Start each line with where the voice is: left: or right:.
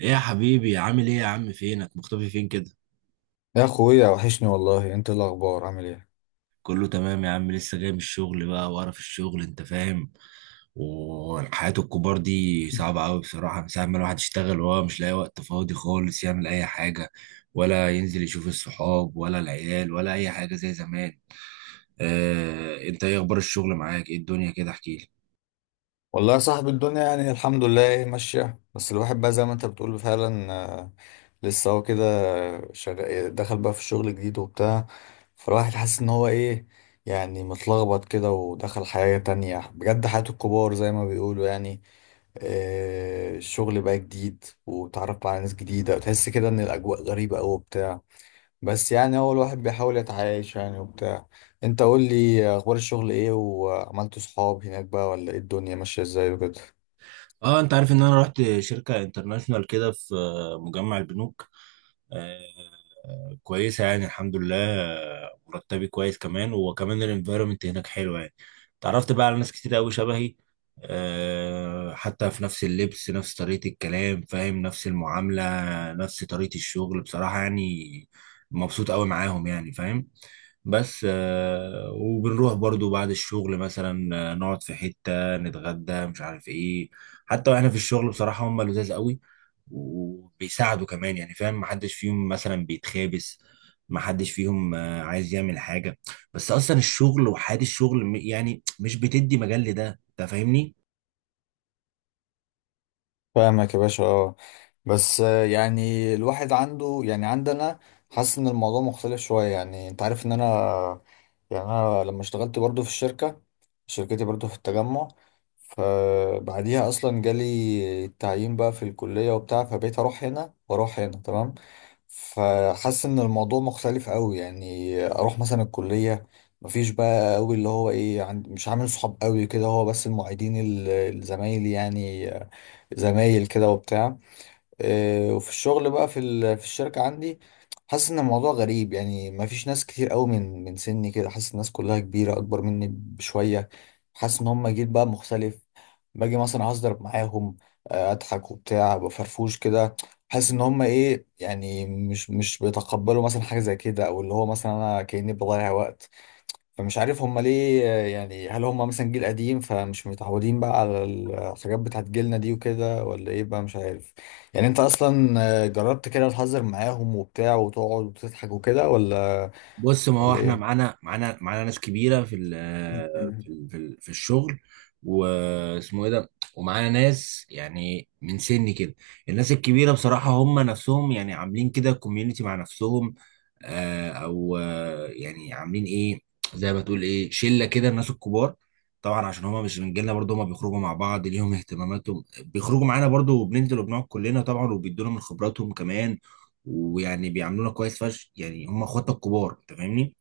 right: ايه يا حبيبي، عامل ايه يا عم؟ فينك مختفي فين كده؟
left: يا اخويا، وحشني والله. انت إيه الاخبار؟ عامل ايه؟
right: كله تمام يا عم، لسه جاي من الشغل بقى، وقرف الشغل انت فاهم. والحياة الكبار دي صعبة قوي بصراحة، من ساعة ما الواحد يشتغل وهو مش لاقي وقت فاضي خالص يعمل اي حاجة، ولا ينزل يشوف الصحاب ولا العيال ولا اي حاجة زي زمان. اه، انت ايه اخبار الشغل معاك؟ ايه الدنيا كده؟ احكيلي.
left: والله يا صاحبي، الدنيا يعني الحمد لله إيه ماشيه، بس الواحد بقى زي ما انت بتقول فعلا. آه، لسه هو كده. شغال، دخل بقى في الشغل جديد وبتاع. فالواحد حاسس ان هو ايه، يعني متلخبط كده، ودخل حياه تانية بجد، حياه الكبار زي ما بيقولوا يعني. الشغل بقى جديد، وتعرف بقى على ناس جديده، وتحس كده ان الاجواء غريبه قوي. بس يعني هو الواحد بيحاول يتعايش يعني وبتاع. انت قول لي، اخبار الشغل ايه، وعملت صحاب هناك بقى ولا ايه؟ الدنيا ماشية ازاي وكده؟
right: اه، انت عارف ان انا رحت شركة انترناشونال كده في مجمع البنوك. كويسة يعني الحمد لله، مرتبي كويس، كمان وكمان الانفايرمنت هناك حلو يعني. تعرفت بقى على ناس كتير قوي شبهي. حتى في نفس اللبس، نفس طريقة الكلام فاهم، نفس المعاملة، نفس طريقة الشغل بصراحة يعني. مبسوط قوي معاهم يعني فاهم. بس وبنروح برضو بعد الشغل، مثلا نقعد في حتة نتغدى مش عارف ايه. حتى واحنا في الشغل بصراحة هم لذاذ قوي، وبيساعدوا كمان يعني فاهم، محدش فيهم مثلا بيتخابس، محدش فيهم عايز يعمل حاجة. بس اصلا الشغل وحياة الشغل يعني مش بتدي مجال لده انت فاهمني.
left: فاهمك يا باشا، اه. بس يعني الواحد عنده، يعني عندنا، حاسس ان الموضوع مختلف شوية. يعني انت عارف ان انا، يعني انا لما اشتغلت برضو في الشركة، شركتي برضو في التجمع، فبعديها اصلا جالي التعيين بقى في الكلية وبتاع، فبقيت اروح هنا واروح هنا تمام. فحاسس ان الموضوع مختلف قوي، يعني اروح مثلا الكلية، مفيش بقى قوي اللي هو ايه، مش عامل صحاب قوي كده هو، بس المعيدين، الزمايل يعني، زمايل كده وبتاع. وفي الشغل بقى في في الشركة عندي، حاسس ان الموضوع غريب. يعني ما فيش ناس كتير قوي من سني كده، حاسس الناس كلها كبيرة اكبر مني بشوية، حاسس ان هم جيل بقى مختلف. باجي مثلا اصدر معاهم، اضحك وبتاع بفرفوش كده، حاسس ان هم ايه، يعني مش بيتقبلوا مثلا حاجة زي كده، او اللي هو مثلا انا كأني بضيع وقت. فمش عارف هم ليه يعني، هل هم مثلا جيل قديم فمش متعودين بقى على الحاجات بتاعت جيلنا دي وكده، ولا ايه بقى؟ مش عارف. يعني انت اصلا جربت كده تهزر معاهم وبتاع وتقعد وتضحك وكده، ولا
right: بص، ما هو
left: ولا
right: احنا
left: ايه؟
right: معانا ناس كبيره في في الشغل. واسمه ايه ده؟ ومعانا ناس يعني من سني كده. الناس الكبيره بصراحه هم نفسهم يعني عاملين كده كوميونتي مع نفسهم، او يعني عاملين ايه، زي ما تقول ايه شله كده الناس الكبار. طبعا عشان هم مش من جيلنا برضه، هم بيخرجوا مع بعض ليهم اهتماماتهم، بيخرجوا معانا برضه وبننزل وبنقعد كلنا طبعا، وبيدونا من خبراتهم كمان. ويعني بيعاملونا كويس فشخ، يعني هم اخواتنا الكبار انت فاهمني.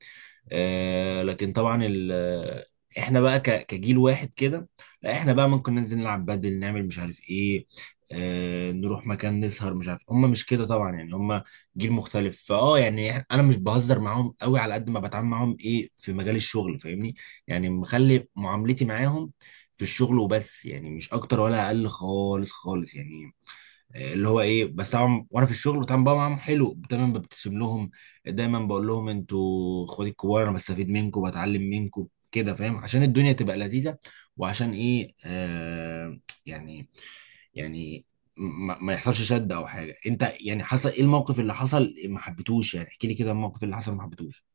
right: لكن طبعا ال آه، احنا بقى كجيل واحد كده. لا احنا بقى ممكن ننزل نلعب بدل، نعمل مش عارف ايه، نروح مكان نسهر مش عارف. هم مش كده طبعا، يعني هم جيل مختلف فاه يعني، انا مش بهزر معاهم قوي، على قد ما بتعامل معاهم ايه في مجال الشغل فاهمني. يعني مخلي معاملتي معاهم في الشغل وبس، يعني مش اكتر ولا اقل خالص خالص يعني. اللي هو ايه، بس طبعا وانا في الشغل بتعامل بقى معاهم حلو، دايما ببتسم لهم، دايما بقول لهم انتوا اخواتي الكبار، انا بستفيد منكم بتعلم منكم كده فاهم، عشان الدنيا تبقى لذيذه. وعشان ايه آه يعني يعني ما يحصلش شد او حاجه، انت يعني حصل ايه الموقف اللي حصل ما حبيتوش؟ يعني احكي لي كده الموقف اللي حصل ما حبيتوش.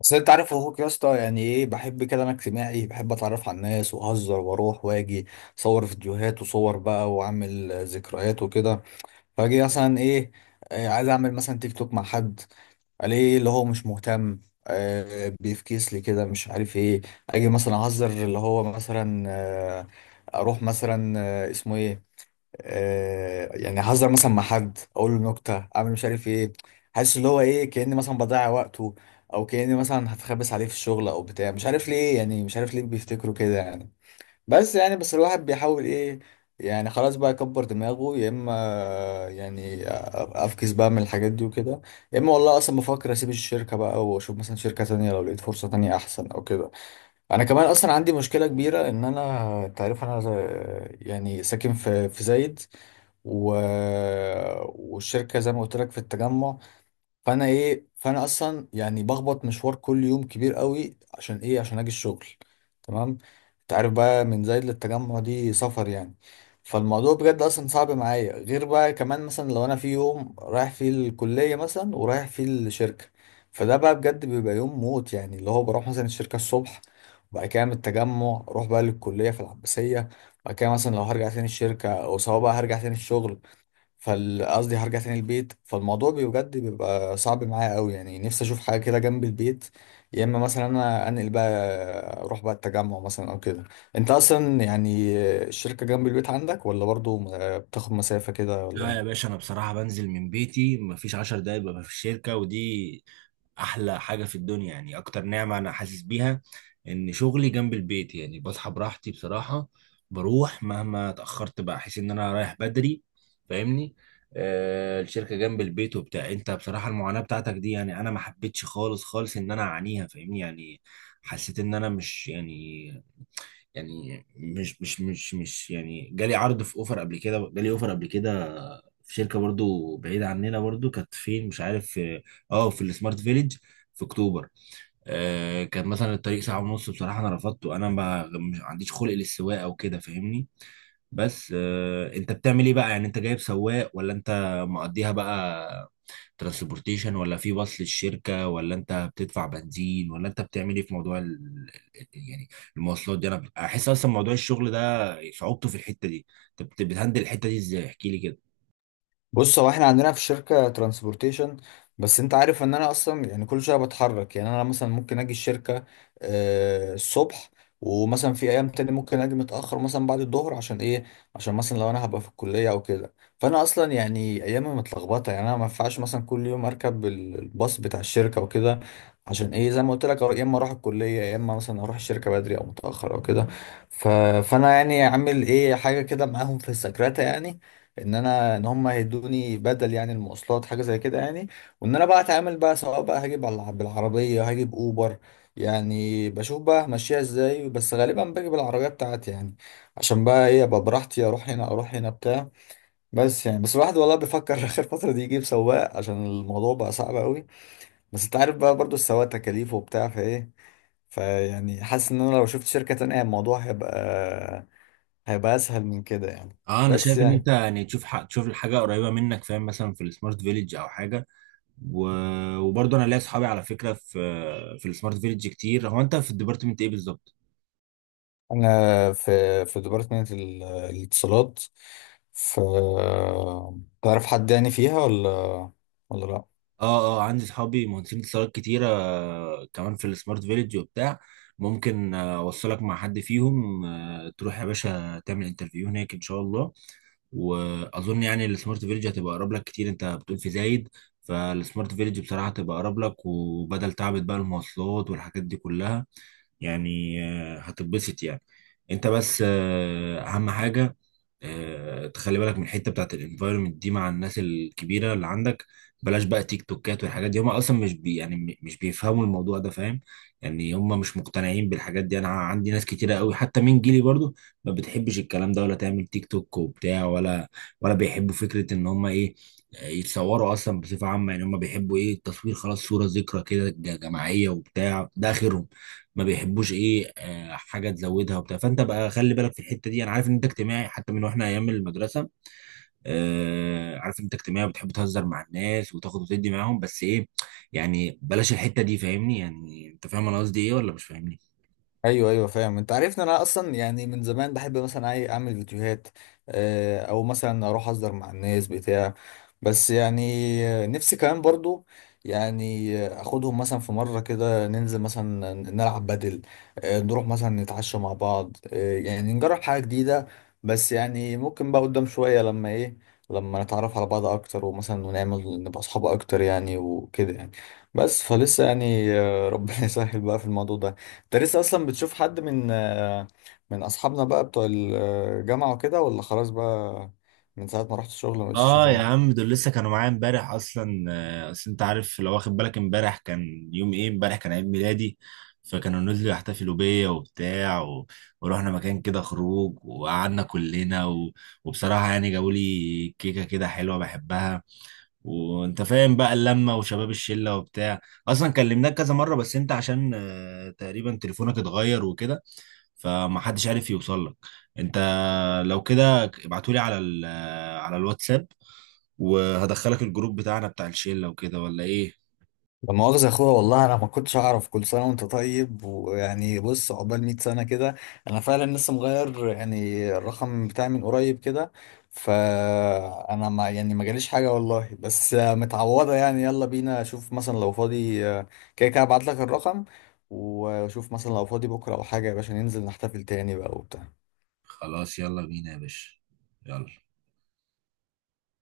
left: بس انت عارف اخوك يا اسطى، يعني ايه، بحب كده، انا اجتماعي، بحب اتعرف على الناس واهزر واروح واجي، اصور فيديوهات وصور بقى واعمل ذكريات وكده. فاجي مثلا ايه، عايز اعمل مثلا تيك توك مع حد، الاقيه اللي هو مش مهتم، بيفكيس لي كده مش عارف ايه. اجي مثلا اهزر اللي هو مثلا اروح مثلا اسمه ايه، يعني اهزر مثلا مع حد اقول له نكته، اعمل مش عارف ايه، حاسس اللي هو ايه كاني مثلا بضيع وقته، او كاني مثلا هتخبس عليه في الشغل او بتاع. مش عارف ليه، يعني مش عارف ليه بيفتكروا كده يعني. بس يعني، بس الواحد بيحاول ايه، يعني خلاص بقى يكبر دماغه، يا اما يعني افكس بقى من الحاجات دي وكده، يا اما والله اصلا بفكر اسيب الشركه بقى واشوف مثلا شركه تانية لو لقيت فرصه تانية احسن او كده. انا كمان اصلا عندي مشكله كبيره، ان انا، انت عارف انا يعني ساكن في زايد و... والشركه زي ما قلت لك في التجمع. فانا ايه، فانا اصلا يعني بخبط مشوار كل يوم كبير قوي، عشان ايه، عشان اجي الشغل، تمام؟ انت عارف بقى من زايد للتجمع دي سفر يعني. فالموضوع بجد اصلا صعب معايا، غير بقى كمان مثلا لو انا في يوم رايح فيه الكلية مثلا ورايح فيه الشركة، فده بقى بجد بيبقى يوم موت. يعني اللي هو بروح مثلا الشركة الصبح، وبعد كده من التجمع اروح بقى للكلية في العباسية، بعد كده مثلا لو هرجع تاني الشركة، او سواء بقى هرجع تاني الشغل، فقصدي هرجع تاني البيت. فالموضوع بجد بيبقى صعب معايا قوي. يعني نفسي اشوف حاجه كده جنب البيت، يا اما مثلا انا انقل بقى، اروح بقى التجمع مثلا او كده. انت اصلا يعني الشركه جنب البيت عندك، ولا برضو بتاخد مسافه كده ولا
right: لا يا
left: إيه؟
right: باشا، انا بصراحه بنزل من بيتي مفيش 10 دقايق ببقى في الشركه، ودي احلى حاجه في الدنيا، يعني اكتر نعمه انا حاسس بيها ان شغلي جنب البيت، يعني بصحى براحتي بصراحه، بروح مهما اتاخرت بقى احس ان انا رايح بدري. فاهمني. الشركه جنب البيت وبتاع، انت بصراحه المعاناه بتاعتك دي يعني انا ما حبيتش خالص خالص ان انا اعانيها فاهمني يعني. حسيت ان انا مش يعني، يعني مش يعني جالي عرض في اوفر قبل كده، جالي اوفر قبل كده في شركه برضو بعيده عننا، برضو كانت فين مش عارف في، اه في السمارت فيليج، في اكتوبر. كان مثلا الطريق ساعه ونص، بصراحه انا رفضته، انا ما مش عنديش خلق للسواقه او كده فاهمني. بس انت بتعمل ايه بقى؟ يعني انت جايب سواق ولا انت مقضيها بقى ترانسبورتيشن؟ ولا في باص للشركه؟ ولا انت بتدفع بنزين؟ ولا انت بتعمل ايه في موضوع يعني المواصلات دي؟ انا احس اصلا موضوع الشغل ده صعوبته في الحته دي، انت بتهندل الحته دي ازاي؟ احكي لي كده.
left: بص، هو احنا عندنا في الشركة ترانسبورتيشن، بس انت عارف ان انا اصلا يعني كل شوية بتحرك. يعني انا مثلا ممكن اجي الشركة الصبح، ومثلا في ايام تاني ممكن اجي متأخر مثلا بعد الظهر. عشان ايه؟ عشان مثلا لو انا هبقى في الكلية او كده، فانا اصلا يعني ايامي متلخبطة. يعني انا ما ينفعش مثلا كل يوم اركب الباص بتاع الشركة وكده، عشان ايه، زي ما قلت لك، يا اما اروح الكلية يا اما مثلا اروح الشركة بدري او متأخر او كده. ف... فانا يعني عامل ايه حاجة كده معاهم في السكرتة، يعني ان انا، ان هم هيدوني بدل يعني المواصلات حاجه زي كده يعني، وان انا بقى اتعامل بقى سواء بقى بالعربيه هجيب اوبر. يعني بشوف بقى همشيها ازاي، بس غالبا باجي بالعربيه بتاعتي يعني، عشان بقى ايه، ابقى براحتي، اروح هنا اروح هنا بتاع. بس يعني، بس الواحد والله بيفكر اخر فتره دي يجيب سواق عشان الموضوع بقى صعب قوي. بس انت عارف بقى برضو السواق تكاليفه وبتاع فايه، فيعني حاسس ان انا لو شفت شركه تانية الموضوع هيبقى، هيبقى اسهل من كده يعني.
right: اه، انا
left: بس
right: شايف ان
left: يعني
right: انت يعني تشوف، حق تشوف الحاجه قريبه منك فاهم، مثلا في السمارت فيليج او حاجه. و... وبرضه انا ليا اصحابي على فكره في في السمارت فيليج كتير. هو انت في الديبارتمنت ايه بالظبط؟
left: انا في ديبارتمنت الاتصالات، ف تعرف حد يعني فيها ولا، ولا لا؟
right: اه، اه، عندي صحابي مهندسين اتصالات كتيرة كمان في السمارت فيليج وبتاع. ممكن اوصلك مع حد فيهم، تروح يا باشا تعمل انترفيو هناك ان شاء الله. واظن يعني السمارت فيليج هتبقى اقرب لك كتير، انت بتقول في زايد. فالسمارت فيليج بصراحة هتبقى اقرب لك، وبدل تعبت بقى المواصلات والحاجات دي كلها، يعني هتتبسط يعني. انت بس اهم حاجة، تخلي بالك من الحتة بتاعت الانفايرمنت دي مع الناس الكبيرة اللي عندك. بلاش بقى تيك توكات والحاجات دي، هم اصلا مش بيفهموا الموضوع ده فاهم. يعني هم مش مقتنعين بالحاجات دي، انا عندي ناس كتيره قوي حتى من جيلي برضو ما بتحبش الكلام ده ولا تعمل تيك توك وبتاع، ولا ولا بيحبوا فكره ان هم ايه يتصوروا اصلا بصفه عامه. يعني هم بيحبوا ايه التصوير، خلاص صوره ذكرى كده جماعيه وبتاع ده اخرهم. ما بيحبوش ايه حاجه تزودها وبتاع، فانت بقى خلي بالك في الحته دي، انا عارف ان انت اجتماعي حتى من واحنا ايام المدرسه. عارف انت اجتماعي بتحب تهزر مع الناس وتاخد وتدي معاهم، بس ايه، يعني بلاش الحتة دي فاهمني، يعني انت فاهم انا قصدي ايه ولا مش فاهمني؟
left: ايوه ايوه فاهم. انت عارف ان انا اصلا يعني من زمان بحب مثلا اعمل فيديوهات، او مثلا اروح اصدر مع الناس بتاع. بس يعني نفسي كمان برضو، يعني اخدهم مثلا في مره كده ننزل مثلا نلعب بدل، نروح مثلا نتعشى مع بعض، يعني نجرب حاجه جديده. بس يعني ممكن بقى قدام شويه لما ايه، لما نتعرف على بعض اكتر ومثلا، ونعمل نبقى اصحاب اكتر يعني وكده يعني. بس فلسه يعني ربنا يسهل بقى في الموضوع ده. انت لسه اصلا بتشوف حد من من اصحابنا بقى بتوع الجامعه وكده، ولا خلاص بقى من ساعه ما رحت الشغل ما بقتش
right: اه يا
left: تشوفهم؟
right: عم، دول لسه كانوا معايا امبارح اصلا، اصل انت عارف لو واخد بالك امبارح كان يوم ايه، امبارح كان عيد ميلادي. فكانوا نزلوا يحتفلوا بيا وبتاع ورحنا مكان كده خروج وقعدنا كلنا وبصراحة يعني جابوا لي كيكة كده حلوة بحبها، وانت فاهم بقى اللمه وشباب الشله وبتاع. اصلا كلمناك كذا مره، بس انت عشان تقريبا تليفونك اتغير وكده، فما حدش عارف يوصل لك. انت لو كده ابعتولي على ال آه، على الواتساب، وهدخلك الجروب بتاعنا بتاع الشله وكده ولا ايه؟
left: لا مؤاخذه يا اخويا والله انا ما كنتش اعرف. كل سنه وانت طيب، ويعني بص، عقبال 100 سنه كده. انا فعلا لسه مغير يعني الرقم بتاعي من قريب كده، فانا ما يعني ما جاليش حاجه والله، بس متعوضه يعني. يلا بينا، اشوف مثلا لو فاضي كده كده ابعت لك الرقم، وشوف مثلا لو فاضي بكره او حاجه يا باشا ننزل نحتفل تاني بقى وبتاع.
right: خلاص يلا بينا يا باشا. يلا.